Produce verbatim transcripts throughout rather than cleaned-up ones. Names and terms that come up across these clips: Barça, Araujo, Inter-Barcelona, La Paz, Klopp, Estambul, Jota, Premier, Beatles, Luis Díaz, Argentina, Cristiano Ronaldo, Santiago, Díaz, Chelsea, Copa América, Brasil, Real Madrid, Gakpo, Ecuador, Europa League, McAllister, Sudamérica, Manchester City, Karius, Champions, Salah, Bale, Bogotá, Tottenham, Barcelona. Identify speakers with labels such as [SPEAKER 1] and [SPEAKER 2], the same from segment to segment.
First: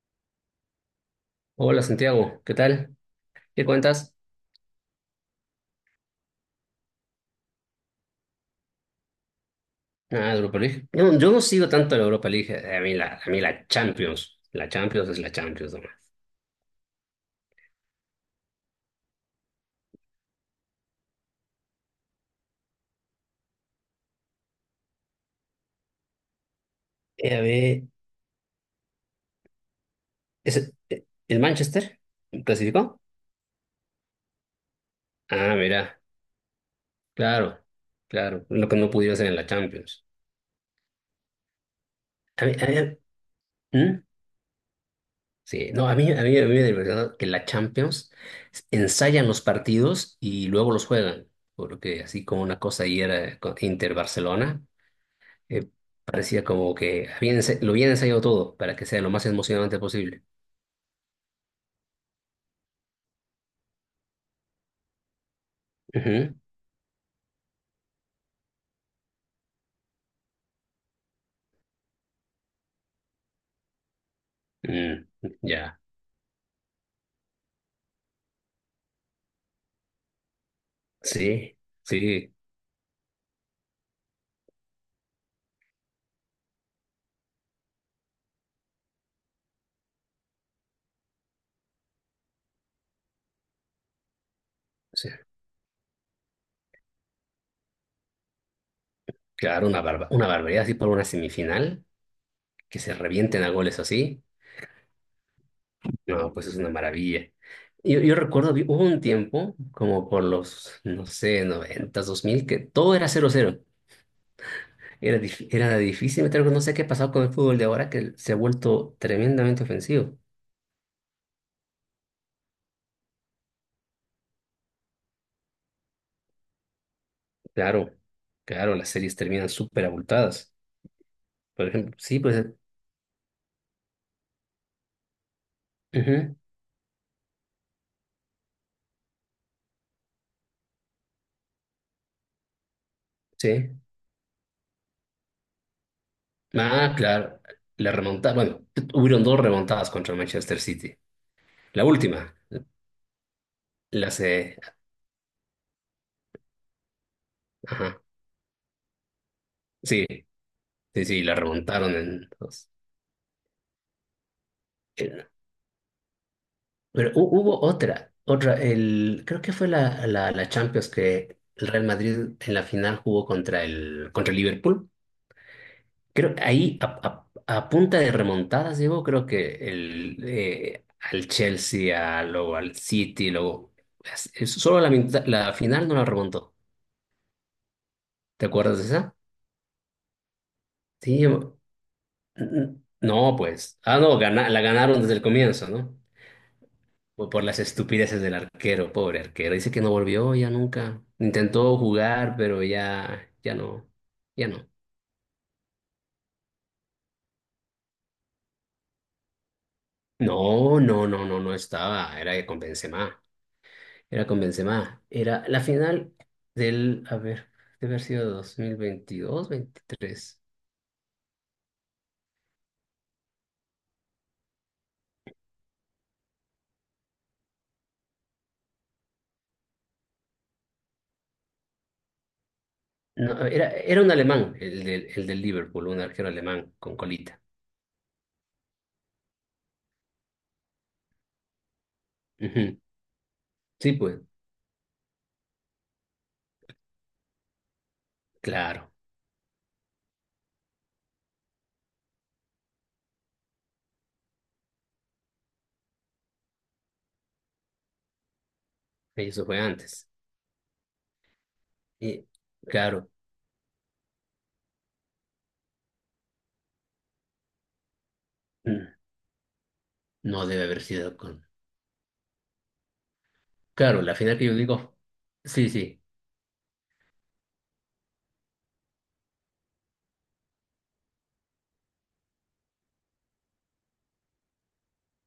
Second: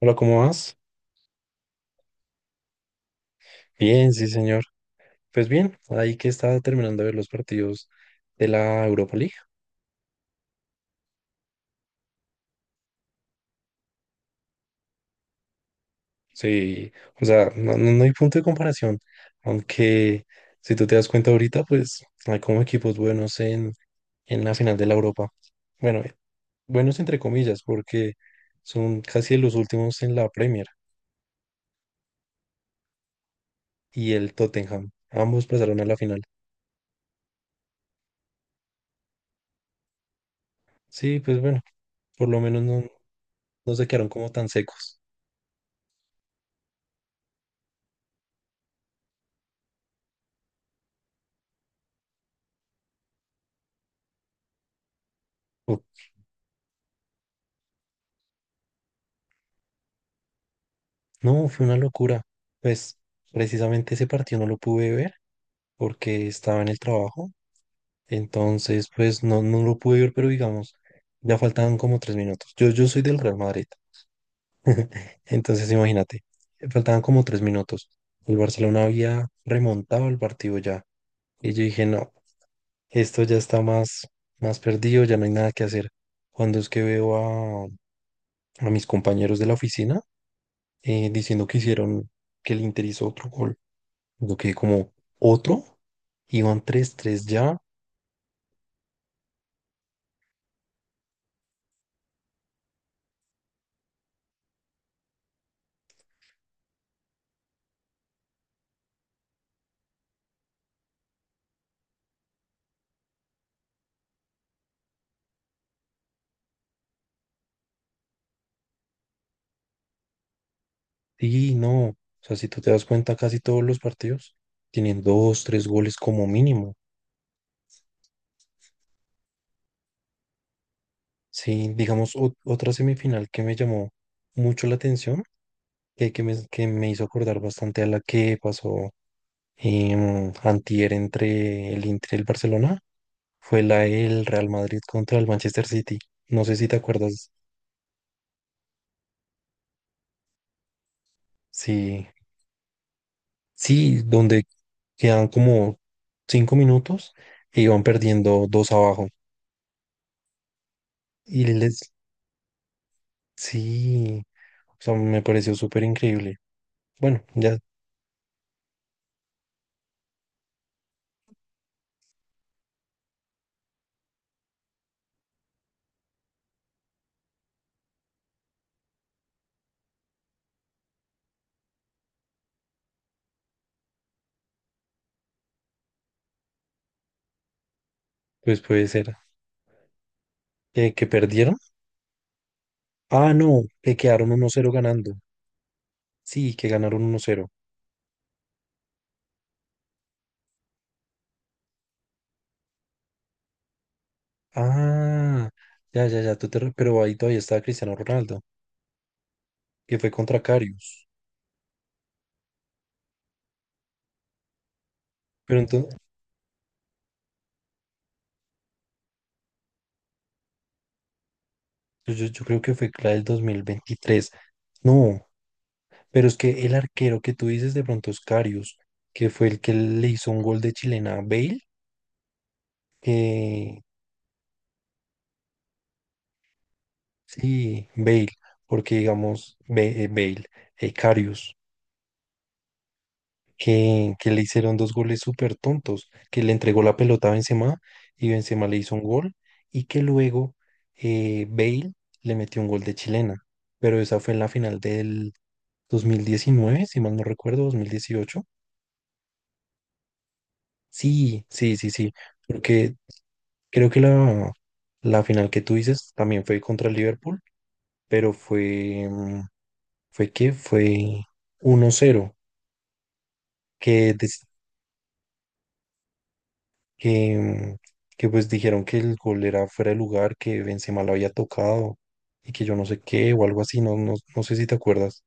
[SPEAKER 1] Hola, ¿cómo vas?
[SPEAKER 2] Hola Santiago, ¿qué tal? ¿Qué
[SPEAKER 1] Bien,
[SPEAKER 2] cuentas?
[SPEAKER 1] sí, señor. Pues bien, ahí que estaba terminando de ver los partidos de la Europa League.
[SPEAKER 2] Nada, Europa League. No, yo no sigo tanto la Europa League. eh, A mí la, a mí la Champions. La Champions es la Champions nomás.
[SPEAKER 1] Sí, o sea, no, no- no hay punto de comparación. Aunque, si tú te das cuenta ahorita, pues hay como equipos buenos en, en la final de la Europa. Bueno, eh, buenos entre
[SPEAKER 2] Eh, a
[SPEAKER 1] comillas,
[SPEAKER 2] ver,
[SPEAKER 1] porque son casi los últimos en la Premier
[SPEAKER 2] ¿es- eh, ¿el Manchester clasificó?
[SPEAKER 1] y el Tottenham. Ambos
[SPEAKER 2] Ah,
[SPEAKER 1] pasaron a la
[SPEAKER 2] mira,
[SPEAKER 1] final.
[SPEAKER 2] claro, claro. Lo que no pudieron hacer en la Champions.
[SPEAKER 1] Sí, pues bueno, por lo
[SPEAKER 2] A mí,
[SPEAKER 1] menos
[SPEAKER 2] a
[SPEAKER 1] no,
[SPEAKER 2] mí-
[SPEAKER 1] no se
[SPEAKER 2] ¿Mm?
[SPEAKER 1] quedaron como tan secos.
[SPEAKER 2] Sí, no, a mí, a mí, a mí me divertido que la Champions ensayan los partidos y luego los juegan. Porque así como una cosa ahí era con Inter-Barcelona. eh, Parecía como que había ense- lo había ensayado todo para que sea lo más emocionante posible.
[SPEAKER 1] No, fue una locura. Pues precisamente ese partido no lo pude ver porque
[SPEAKER 2] Ujú.
[SPEAKER 1] estaba en el trabajo. Entonces, pues no, no lo pude ver, pero digamos, ya faltaban como tres minutos. Yo, yo soy del Real Madrid.
[SPEAKER 2] Mm,
[SPEAKER 1] Entonces,
[SPEAKER 2] ya,
[SPEAKER 1] imagínate, faltaban como tres minutos. El Barcelona había remontado el partido ya. Y
[SPEAKER 2] sí,
[SPEAKER 1] yo dije, no,
[SPEAKER 2] sí,
[SPEAKER 1] esto ya está más, más, perdido, ya no hay nada que hacer. Cuando es que veo a, a mis compañeros de la oficina eh, diciendo que hicieron, que el Inter hizo otro gol. Yo quedé como
[SPEAKER 2] sí.
[SPEAKER 1] otro, iban tres tres ya,
[SPEAKER 2] Claro, una barba, una barbaridad así por una semifinal, que se revienten a goles así, no, pues es una maravilla. Yo, yo recuerdo, vi- hubo un tiempo, como por los, no sé, noventas dos mil, que todo era cero cero. Era, dif- era difícil meter gol. No sé qué ha pasado con el fútbol de ahora, que se ha vuelto tremendamente ofensivo.
[SPEAKER 1] y no, o sea, si tú te das cuenta, casi todos los partidos tienen dos, tres goles como mínimo.
[SPEAKER 2] Claro, claro, las series terminan súper abultadas. Por
[SPEAKER 1] Sí,
[SPEAKER 2] ejemplo,
[SPEAKER 1] digamos,
[SPEAKER 2] sí,
[SPEAKER 1] ot-
[SPEAKER 2] pues,
[SPEAKER 1] otra semifinal que me llamó mucho la atención, que, que,
[SPEAKER 2] ujú,
[SPEAKER 1] me, que me hizo acordar bastante a la que pasó en antier entre el Inter y el Barcelona, fue
[SPEAKER 2] sí.
[SPEAKER 1] la del Real Madrid contra el Manchester City. No sé si te
[SPEAKER 2] Ah,
[SPEAKER 1] acuerdas,
[SPEAKER 2] claro, la remontada, bueno, hubieron dos remontadas contra Manchester City. La
[SPEAKER 1] sí.
[SPEAKER 2] última,
[SPEAKER 1] Sí,
[SPEAKER 2] la
[SPEAKER 1] donde
[SPEAKER 2] se,
[SPEAKER 1] quedan como cinco minutos e iban
[SPEAKER 2] ajá,
[SPEAKER 1] perdiendo dos abajo.
[SPEAKER 2] sí, sí, sí, la
[SPEAKER 1] Y les,
[SPEAKER 2] remontaron en dos.
[SPEAKER 1] sí, o sea, me
[SPEAKER 2] En-
[SPEAKER 1] pareció súper increíble.
[SPEAKER 2] Pero
[SPEAKER 1] Bueno,
[SPEAKER 2] hu-
[SPEAKER 1] ya,
[SPEAKER 2] hubo otra, otra, el, creo que fue la, la, la Champions que el Real Madrid en la final jugó contra el, contra el Liverpool. Creo que ahí a, a- a punta de remontadas llegó, creo que el, eh, al Chelsea, a- luego al City, luego es- es- solo la, mitad- la final no la remontó. ¿Te
[SPEAKER 1] pues
[SPEAKER 2] acuerdas de
[SPEAKER 1] puede ser.
[SPEAKER 2] esa?
[SPEAKER 1] Eh, ¿que
[SPEAKER 2] Sí,
[SPEAKER 1] perdieron?
[SPEAKER 2] yo- n-
[SPEAKER 1] Ah,
[SPEAKER 2] no,
[SPEAKER 1] no,
[SPEAKER 2] pues.
[SPEAKER 1] que
[SPEAKER 2] Ah, no,
[SPEAKER 1] quedaron uno
[SPEAKER 2] gana- la
[SPEAKER 1] cero
[SPEAKER 2] ganaron
[SPEAKER 1] ganando.
[SPEAKER 2] desde el comienzo, ¿no?
[SPEAKER 1] Sí, que ganaron uno
[SPEAKER 2] Por, por
[SPEAKER 1] cero.
[SPEAKER 2] las estupideces del arquero, pobre arquero. Dice que no volvió ya nunca. Intentó jugar, pero ya, ya no, ya no.
[SPEAKER 1] Ah, ya, ya, ya, tú te re- pero ahí todavía estaba Cristiano Ronaldo, que fue contra
[SPEAKER 2] No,
[SPEAKER 1] Karius.
[SPEAKER 2] no, no, no, no estaba, era con Benzema. Era con Benzema. Era
[SPEAKER 1] Pero
[SPEAKER 2] la
[SPEAKER 1] entonces,
[SPEAKER 2] final del, a ver, debe haber sido dos mil veintidós, veintitrés.
[SPEAKER 1] yo, yo yo creo que fue la del dos mil veintitrés. No, pero es que el arquero que tú dices de pronto es Karius, que fue el que le hizo un gol de chilena a Bale,
[SPEAKER 2] No, era,
[SPEAKER 1] que
[SPEAKER 2] era un alemán, el del, el del Liverpool, un arquero alemán con colita.
[SPEAKER 1] sí, Bale, porque digamos Be- eh, Bale, eh, Karius,
[SPEAKER 2] Ujú. Sí,
[SPEAKER 1] que,
[SPEAKER 2] pues,
[SPEAKER 1] que le hicieron dos goles súper tontos, que le entregó la pelota a Benzema y Benzema le
[SPEAKER 2] claro,
[SPEAKER 1] hizo un gol y que luego eh, Bale le metió un gol de chilena, pero esa fue en la final del dos mil diecinueve si mal no recuerdo, dos mil dieciocho.
[SPEAKER 2] eso fue antes.
[SPEAKER 1] Sí, sí, sí, sí.
[SPEAKER 2] Y
[SPEAKER 1] Porque
[SPEAKER 2] claro,
[SPEAKER 1] Creo que la, la final que tú dices también fue contra el Liverpool, pero
[SPEAKER 2] mm,
[SPEAKER 1] fue, mm, fue
[SPEAKER 2] no
[SPEAKER 1] que
[SPEAKER 2] debe haber sido
[SPEAKER 1] fue
[SPEAKER 2] con...
[SPEAKER 1] uno cero
[SPEAKER 2] Claro,
[SPEAKER 1] que,
[SPEAKER 2] la final
[SPEAKER 1] des-
[SPEAKER 2] que yo digo, sí, sí,
[SPEAKER 1] que, mm, que pues dijeron que el gol era fuera de lugar, que Benzema lo había tocado y que yo no sé qué o algo así, no, no, no sé si te acuerdas.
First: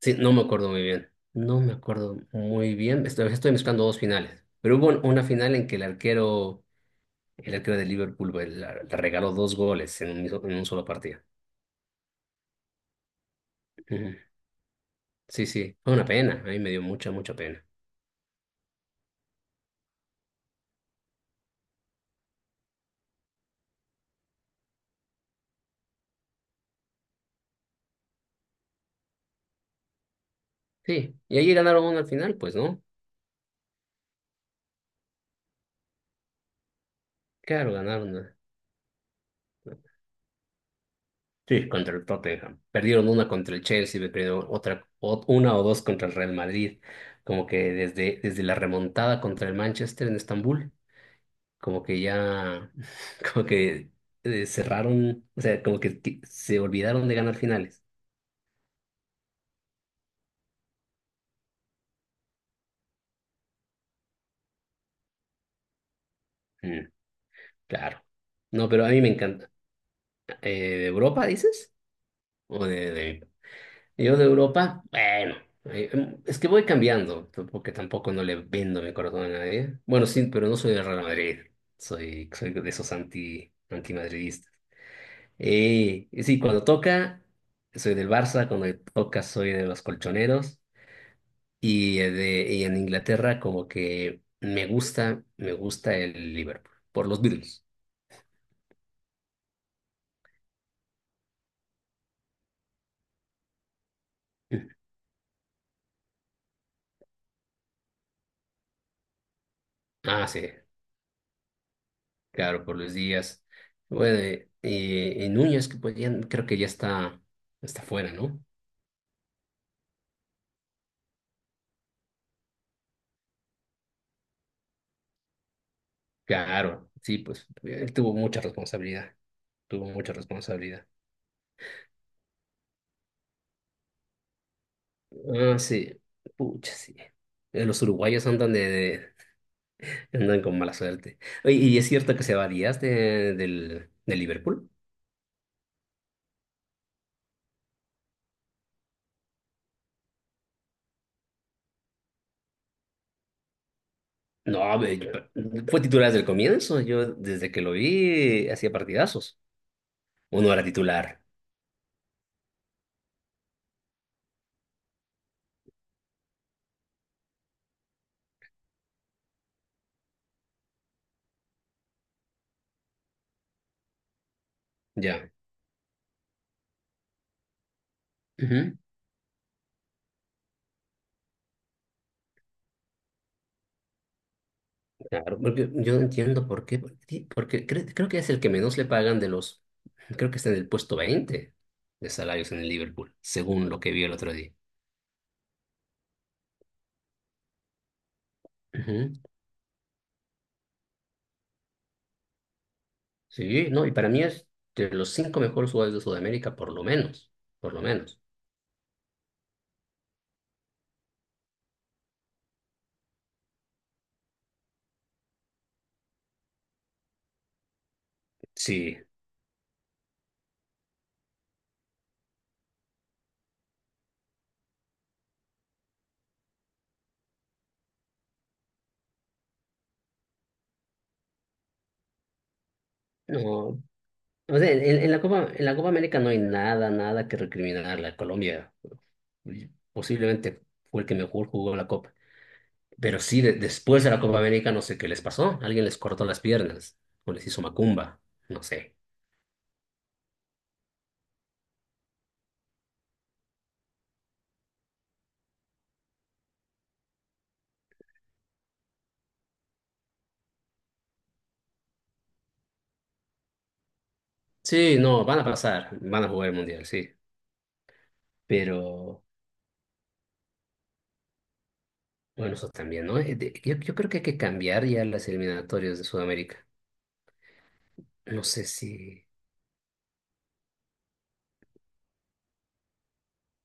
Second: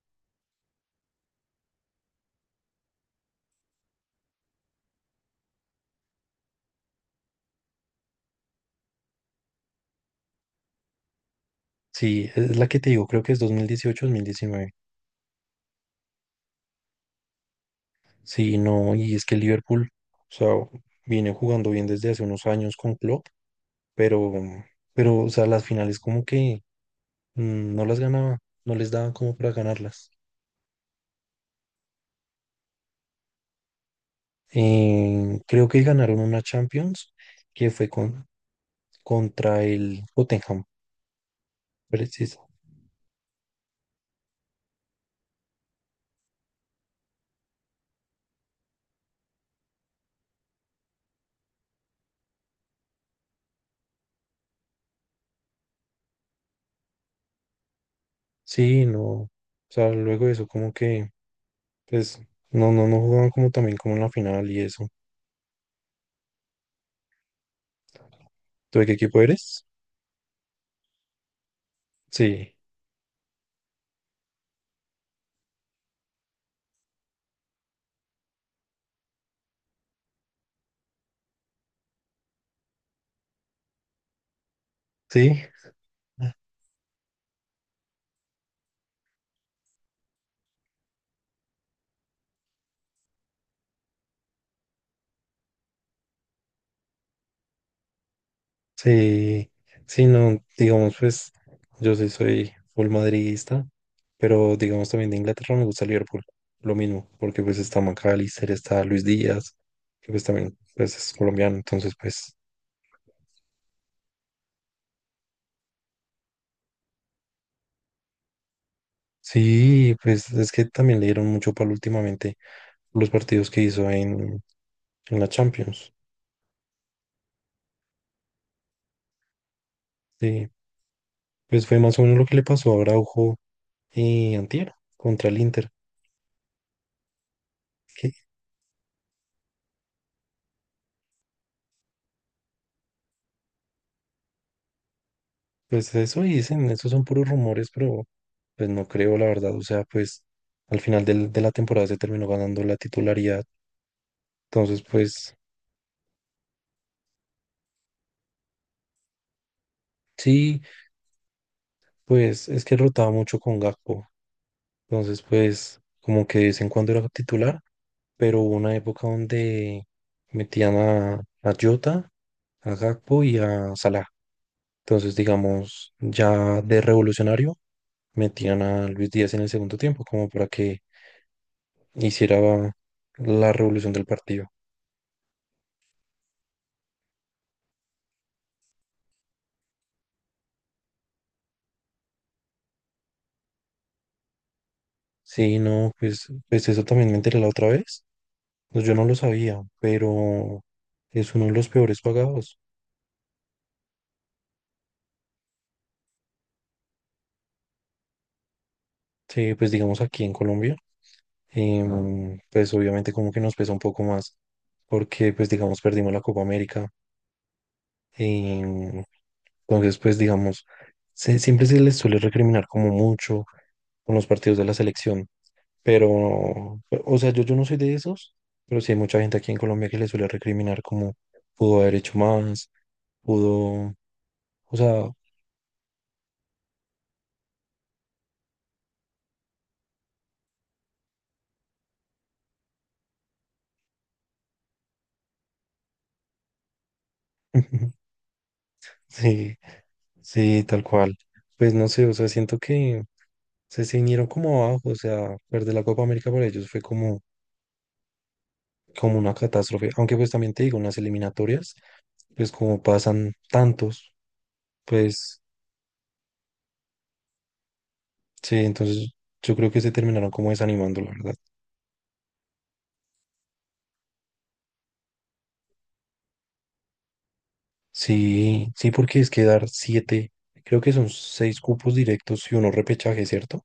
[SPEAKER 2] sí, no me acuerdo muy bien. No me acuerdo muy bien, estoy, estoy mezclando dos finales. Pero hubo un- una final en que el arquero. El arquero de Liverpool güey, la- le regaló dos goles en un, miso- en un solo partido.
[SPEAKER 1] Sí, es la que te digo, creo que es dos dos mil dieciocho
[SPEAKER 2] Ujú.
[SPEAKER 1] mil diecinueve.
[SPEAKER 2] Sí, sí, fue una pena. A mí me dio mucha, mucha pena.
[SPEAKER 1] Sí, no, y es que el Liverpool, o sea, viene jugando bien desde hace unos años con Klopp, pero, pero, o sea, las finales como que mm, no las ganaba, no les daban como para ganarlas.
[SPEAKER 2] Sí, y allí ganaron una al final, pues, ¿no?
[SPEAKER 1] Eh, creo que ganaron una Champions que
[SPEAKER 2] Claro,
[SPEAKER 1] fue
[SPEAKER 2] ganaron
[SPEAKER 1] con,
[SPEAKER 2] una.
[SPEAKER 1] contra el Tottenham,
[SPEAKER 2] Sí, contra el
[SPEAKER 1] preciso.
[SPEAKER 2] Tottenham. Perdieron una contra el Chelsea, me perdieron otra, o- una o dos contra el Real Madrid. Como que desde, desde la remontada contra el Manchester en Estambul, como que ya, como que eh, cerraron, o sea, como que, que se olvidaron de ganar finales.
[SPEAKER 1] Sí, no, o sea, luego de eso como que, pues, no, no, no jugaban como también como en la final y eso.
[SPEAKER 2] Mm, claro. No,
[SPEAKER 1] ¿Tú
[SPEAKER 2] pero
[SPEAKER 1] de
[SPEAKER 2] a
[SPEAKER 1] qué
[SPEAKER 2] mí me
[SPEAKER 1] equipo
[SPEAKER 2] encanta.
[SPEAKER 1] eres?
[SPEAKER 2] Eh, ¿de Europa, dices?
[SPEAKER 1] Sí,
[SPEAKER 2] ¿O de, de- Yo de Europa, bueno, eh, em, es que voy cambiando, t- porque tampoco no le vendo mi corazón a nadie. Bueno, sí, pero no soy del Real Madrid, soy, soy de esos anti, antimadridistas.
[SPEAKER 1] sí,
[SPEAKER 2] Eh, y sí, cuando toca, soy del Barça, cuando toca, soy de los colchoneros. Y, eh, de, y en Inglaterra, como que me gusta, me gusta el Liverpool, por los Beatles.
[SPEAKER 1] sí, sí, no, digamos, pues yo sí soy full madridista, pero digamos también de Inglaterra me gusta Liverpool, lo mismo, porque pues está McAllister, está Luis Díaz, que pues
[SPEAKER 2] Ah, sí.
[SPEAKER 1] también pues, es colombiano, entonces pues
[SPEAKER 2] Claro, por los días. Bueno, eh, eh, Núñez, que podían, creo que ya está, está fuera, ¿no?
[SPEAKER 1] sí, pues es que también le dieron mucho palo últimamente los partidos que hizo en, en, la Champions,
[SPEAKER 2] Claro, sí, pues él tuvo mucha responsabilidad, tuvo mucha
[SPEAKER 1] sí,
[SPEAKER 2] responsabilidad.
[SPEAKER 1] pues fue más o menos lo que le pasó a Araujo y Antier contra el
[SPEAKER 2] Ah,
[SPEAKER 1] Inter.
[SPEAKER 2] sí, pucha, sí. Eh, los uruguayos andan de, de- andan con mala suerte. Oye, ¿y es cierto que se va Díaz de, del, de Liverpool?
[SPEAKER 1] Pues eso dicen, esos son puros rumores, pero pues no creo, la verdad. O sea, pues al final del- de la temporada se terminó ganando la titularidad.
[SPEAKER 2] No, a
[SPEAKER 1] Entonces,
[SPEAKER 2] ver, yo-
[SPEAKER 1] pues
[SPEAKER 2] Fue titular desde el comienzo, yo desde que lo vi hacía partidazos. Uno
[SPEAKER 1] sí,
[SPEAKER 2] era titular,
[SPEAKER 1] pues es que rotaba mucho con Gakpo. Entonces, pues como que de vez en cuando era titular, pero hubo una época donde metían a, a Jota, a Gakpo y a Salah. Entonces,
[SPEAKER 2] ya.
[SPEAKER 1] digamos, ya de revolucionario, metían a Luis Díaz en el segundo tiempo, como para que hiciera la revolución del partido.
[SPEAKER 2] Claro, porque yo no entiendo por qué, por porque creo, creo que es el que menos le pagan de los, creo que está en el puesto veinte de salarios en el Liverpool, según lo que vi el otro día.
[SPEAKER 1] Sí, no, pues, pues eso también me enteré la otra vez. Pues yo no lo
[SPEAKER 2] Ujú.
[SPEAKER 1] sabía, pero es uno de los peores pagados.
[SPEAKER 2] Sí, no, y para mí es de los cinco mejores jugadores de Sudamérica, por lo menos, por lo menos.
[SPEAKER 1] Sí, pues digamos aquí en Colombia, em, pues obviamente como que nos pesa un poco más, porque pues digamos perdimos la Copa América.
[SPEAKER 2] Sí,
[SPEAKER 1] em, entonces, pues digamos, se- siempre se les suele recriminar como mucho con los partidos de la selección, pero, o sea, yo, yo no soy de esos, pero sí hay mucha gente aquí en Colombia que le suele recriminar como pudo haber hecho más,
[SPEAKER 2] no,
[SPEAKER 1] pudo.
[SPEAKER 2] o sea,
[SPEAKER 1] O
[SPEAKER 2] en,
[SPEAKER 1] sea,
[SPEAKER 2] en la Copa, en la Copa América no hay nada, nada que recriminarle a Colombia. Posiblemente fue el que mejor jugó la Copa. Pero sí, de- después de la Copa América no sé qué les pasó. Alguien les cortó las piernas o les hizo macumba. No sé.
[SPEAKER 1] sí, sí, tal cual. Pues no sé, o sea, siento que se, se vinieron como abajo, o sea, perder la Copa América para ellos fue como, como, una catástrofe. Aunque pues también te digo, en las eliminatorias, pues como pasan tantos,
[SPEAKER 2] Sí, no, van
[SPEAKER 1] pues
[SPEAKER 2] a pasar, van a jugar el Mundial, sí.
[SPEAKER 1] sí, entonces
[SPEAKER 2] Pero
[SPEAKER 1] yo creo que se terminaron como desanimando, la verdad.
[SPEAKER 2] bueno, eso también, ¿no? Eh, de- Yo, yo creo que hay que cambiar ya las eliminatorias de Sudamérica. No sé
[SPEAKER 1] Sí, sí,
[SPEAKER 2] si...
[SPEAKER 1] porque es que dar siete, creo que son seis cupos directos y uno repechaje, ¿cierto?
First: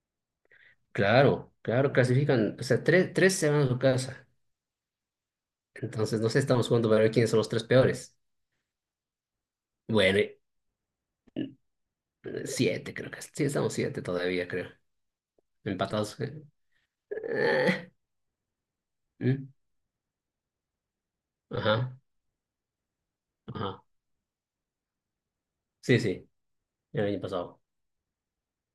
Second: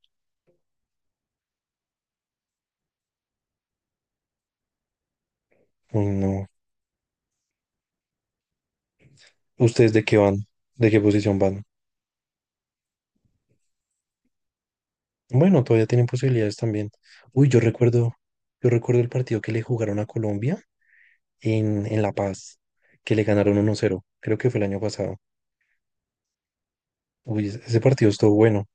[SPEAKER 2] Claro, claro, clasifican. O sea, tres, tres se van a su casa.
[SPEAKER 1] Uy,
[SPEAKER 2] Entonces, no sé,
[SPEAKER 1] no.
[SPEAKER 2] estamos jugando para ver quiénes son los tres peores.
[SPEAKER 1] ¿Ustedes de qué
[SPEAKER 2] Bueno, eh,
[SPEAKER 1] van? ¿De qué posición van?
[SPEAKER 2] siete creo que. Sí, estamos siete todavía, creo.
[SPEAKER 1] Bueno, todavía tienen
[SPEAKER 2] Empatados. eh,
[SPEAKER 1] posibilidades también. Uy, yo
[SPEAKER 2] eh,
[SPEAKER 1] recuerdo, yo recuerdo el partido
[SPEAKER 2] ¿Mm?
[SPEAKER 1] que le jugaron a Colombia en,
[SPEAKER 2] Ajá,
[SPEAKER 1] en La Paz, que le ganaron uno
[SPEAKER 2] ajá.
[SPEAKER 1] cero. Creo que fue el año pasado.
[SPEAKER 2] Sí, sí. El año
[SPEAKER 1] Uy, ese
[SPEAKER 2] pasado.
[SPEAKER 1] ese partido estuvo bueno.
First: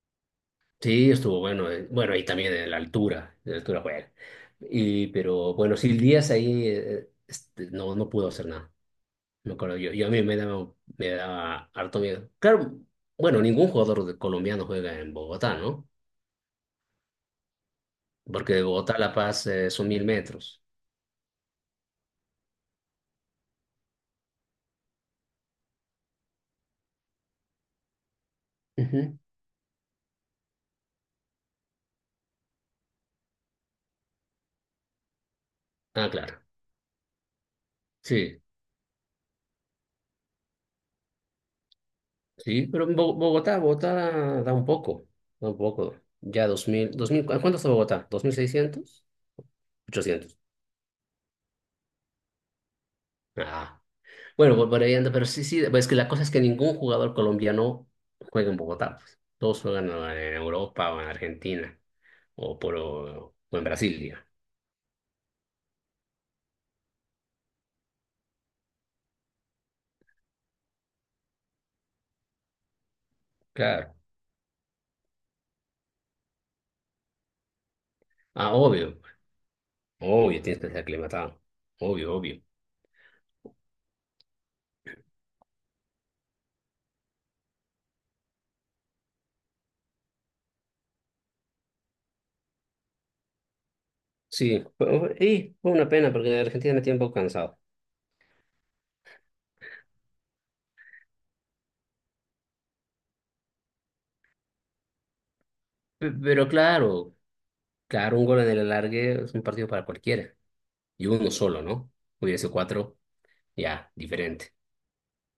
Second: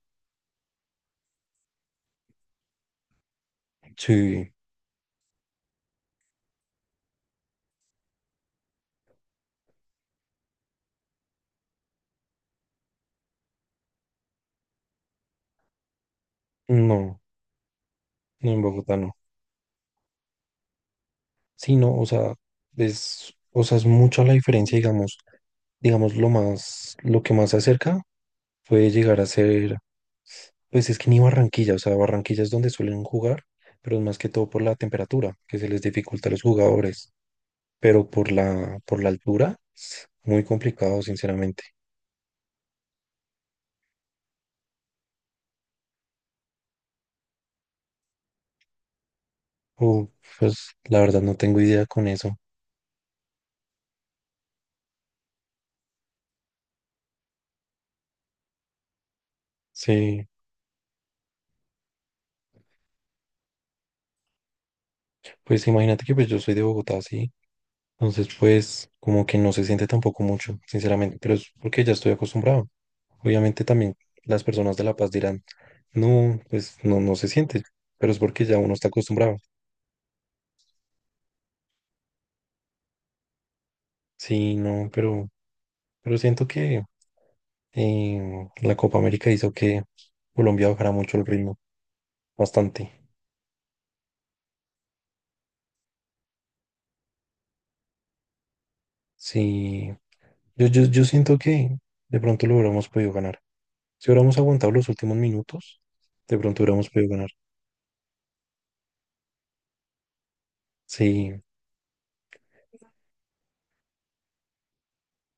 [SPEAKER 2] Sí, estuvo bueno. eh, Bueno, y también en la altura, en la altura juega.
[SPEAKER 1] Sí,
[SPEAKER 2] Y, pero bueno, sí, el Díaz ahí eh, este, no, no pudo hacer nada. Me acuerdo yo. Yo a mí me daba, me daba harto miedo. Claro, bueno, ningún jugador de- colombiano juega en Bogotá, ¿no?
[SPEAKER 1] no, no
[SPEAKER 2] Porque
[SPEAKER 1] en
[SPEAKER 2] de Bogotá
[SPEAKER 1] Bogotá
[SPEAKER 2] a La
[SPEAKER 1] no.
[SPEAKER 2] Paz eh, son mil metros.
[SPEAKER 1] Sí, no, o sea, es, o sea, es mucha la diferencia, digamos, digamos, lo más, lo que más se acerca puede
[SPEAKER 2] Ujú.
[SPEAKER 1] llegar a ser, pues es que ni Barranquilla, o sea, Barranquilla es donde suelen jugar, pero es más que todo por la temperatura, que se les
[SPEAKER 2] Ah,
[SPEAKER 1] dificulta a
[SPEAKER 2] claro.
[SPEAKER 1] los jugadores. Pero por
[SPEAKER 2] Sí,
[SPEAKER 1] la, por la altura, muy complicado, sinceramente.
[SPEAKER 2] sí, pero en Bo- Bogotá, Bogotá da un poco, da un poco. Ya dos mil, dos mil, ¿cu- ¿cuánto está Bogotá? ¿Dos mil seiscientos?
[SPEAKER 1] Uh,
[SPEAKER 2] Ochocientos.
[SPEAKER 1] pues la verdad no tengo idea con eso.
[SPEAKER 2] Ah. Bueno, vol- volviendo, pero sí, sí, pues que la cosa es que ningún jugador colombiano juega en Bogotá, pues. Todos juegan
[SPEAKER 1] Sí,
[SPEAKER 2] en Europa o en Argentina o, por, o en Brasil, diga.
[SPEAKER 1] pues imagínate que pues yo soy de Bogotá, sí. Entonces, pues como que no se siente tampoco mucho, sinceramente, pero es porque ya estoy acostumbrado. Obviamente
[SPEAKER 2] Claro.
[SPEAKER 1] también las personas de La Paz dirán, no, pues no, no se siente, pero es porque
[SPEAKER 2] Ah,
[SPEAKER 1] ya uno está
[SPEAKER 2] obvio,
[SPEAKER 1] acostumbrado.
[SPEAKER 2] obvio, tienes que ser aclimatado. Obvio, obvio.
[SPEAKER 1] Sí, no, pero, pero siento que eh, la Copa América hizo que Colombia bajara mucho el ritmo, bastante.
[SPEAKER 2] Sí, fue- y fue una pena porque Argentina me tiene un poco cansado.
[SPEAKER 1] Sí, Yo, yo, yo siento que de pronto lo hubiéramos podido ganar. Si hubiéramos aguantado los últimos minutos,
[SPEAKER 2] Pe-
[SPEAKER 1] de
[SPEAKER 2] Pero
[SPEAKER 1] pronto hubiéramos podido
[SPEAKER 2] claro,
[SPEAKER 1] ganar.
[SPEAKER 2] claro, un gol en el alargue es un partido para cualquiera. Y uno
[SPEAKER 1] Sí,
[SPEAKER 2] solo, ¿no? Hubiese cuatro, ya, diferente.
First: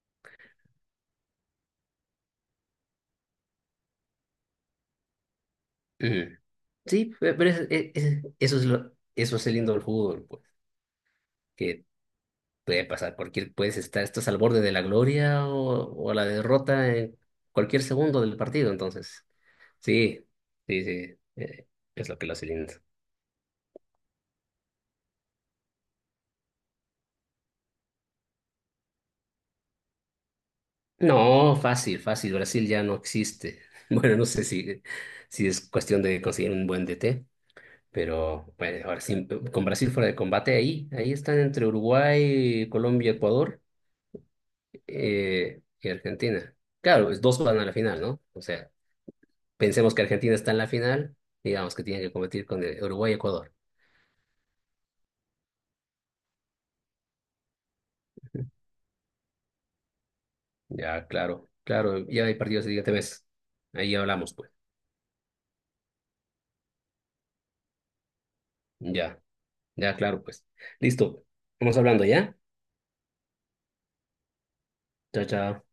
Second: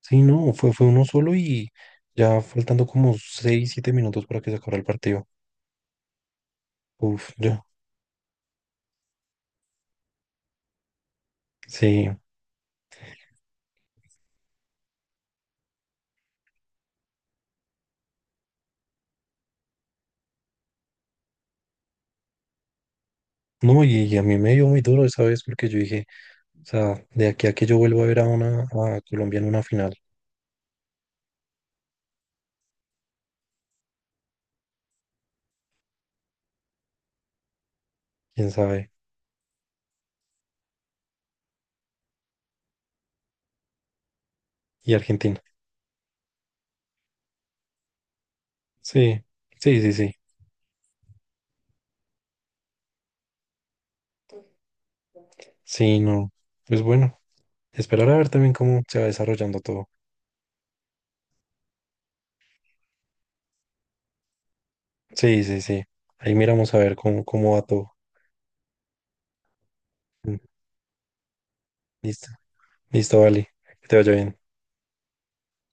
[SPEAKER 1] sí, no, fue, fue uno solo y ya faltando como seis siete minutos para que se acabara el partido.
[SPEAKER 2] Ujú. Sí,
[SPEAKER 1] Uf,
[SPEAKER 2] pe- pero
[SPEAKER 1] ya,
[SPEAKER 2] es- es- es- eso es lo, eso es el lindo del fútbol, pues. Que
[SPEAKER 1] sí.
[SPEAKER 2] puede pasar cualquier, puedes estar, estás al borde de la gloria o, o la derrota en cualquier segundo del partido, entonces. Sí, sí, sí, eh, es lo que lo hace lindo.
[SPEAKER 1] No, y, y a mí me dio muy duro esa vez porque yo dije, o sea, de aquí a que yo vuelva a ver a una a Colombia en una final,
[SPEAKER 2] No, fácil, fácil, Brasil ya no existe. Bueno, no sé si, si es cuestión de conseguir un buen D T,
[SPEAKER 1] quién
[SPEAKER 2] pero bueno,
[SPEAKER 1] sabe,
[SPEAKER 2] ahora sí, con Brasil fuera de combate, ahí, ahí están entre Uruguay, Colombia, Ecuador
[SPEAKER 1] y Argentina.
[SPEAKER 2] eh, y Argentina. Claro, pues, dos van a la final, ¿no? O sea,
[SPEAKER 1] Sí, sí,
[SPEAKER 2] pensemos
[SPEAKER 1] sí,
[SPEAKER 2] que
[SPEAKER 1] sí.
[SPEAKER 2] Argentina está en la final, digamos que tiene que competir con eh, Uruguay y Ecuador.
[SPEAKER 1] Sí, no. Pues bueno, esperar a ver también cómo se va desarrollando todo.
[SPEAKER 2] Ya, claro, claro, ya hay partidos el siguiente mes. Ahí hablamos, pues.
[SPEAKER 1] Sí, sí, sí. Ahí miramos a ver cómo, cómo, va todo.
[SPEAKER 2] Ya, ya, claro,
[SPEAKER 1] Mm,
[SPEAKER 2] pues. Listo, vamos hablando,
[SPEAKER 1] listo.
[SPEAKER 2] ¿ya?
[SPEAKER 1] Listo, vale. Que te vaya bien.
[SPEAKER 2] Chao, chao.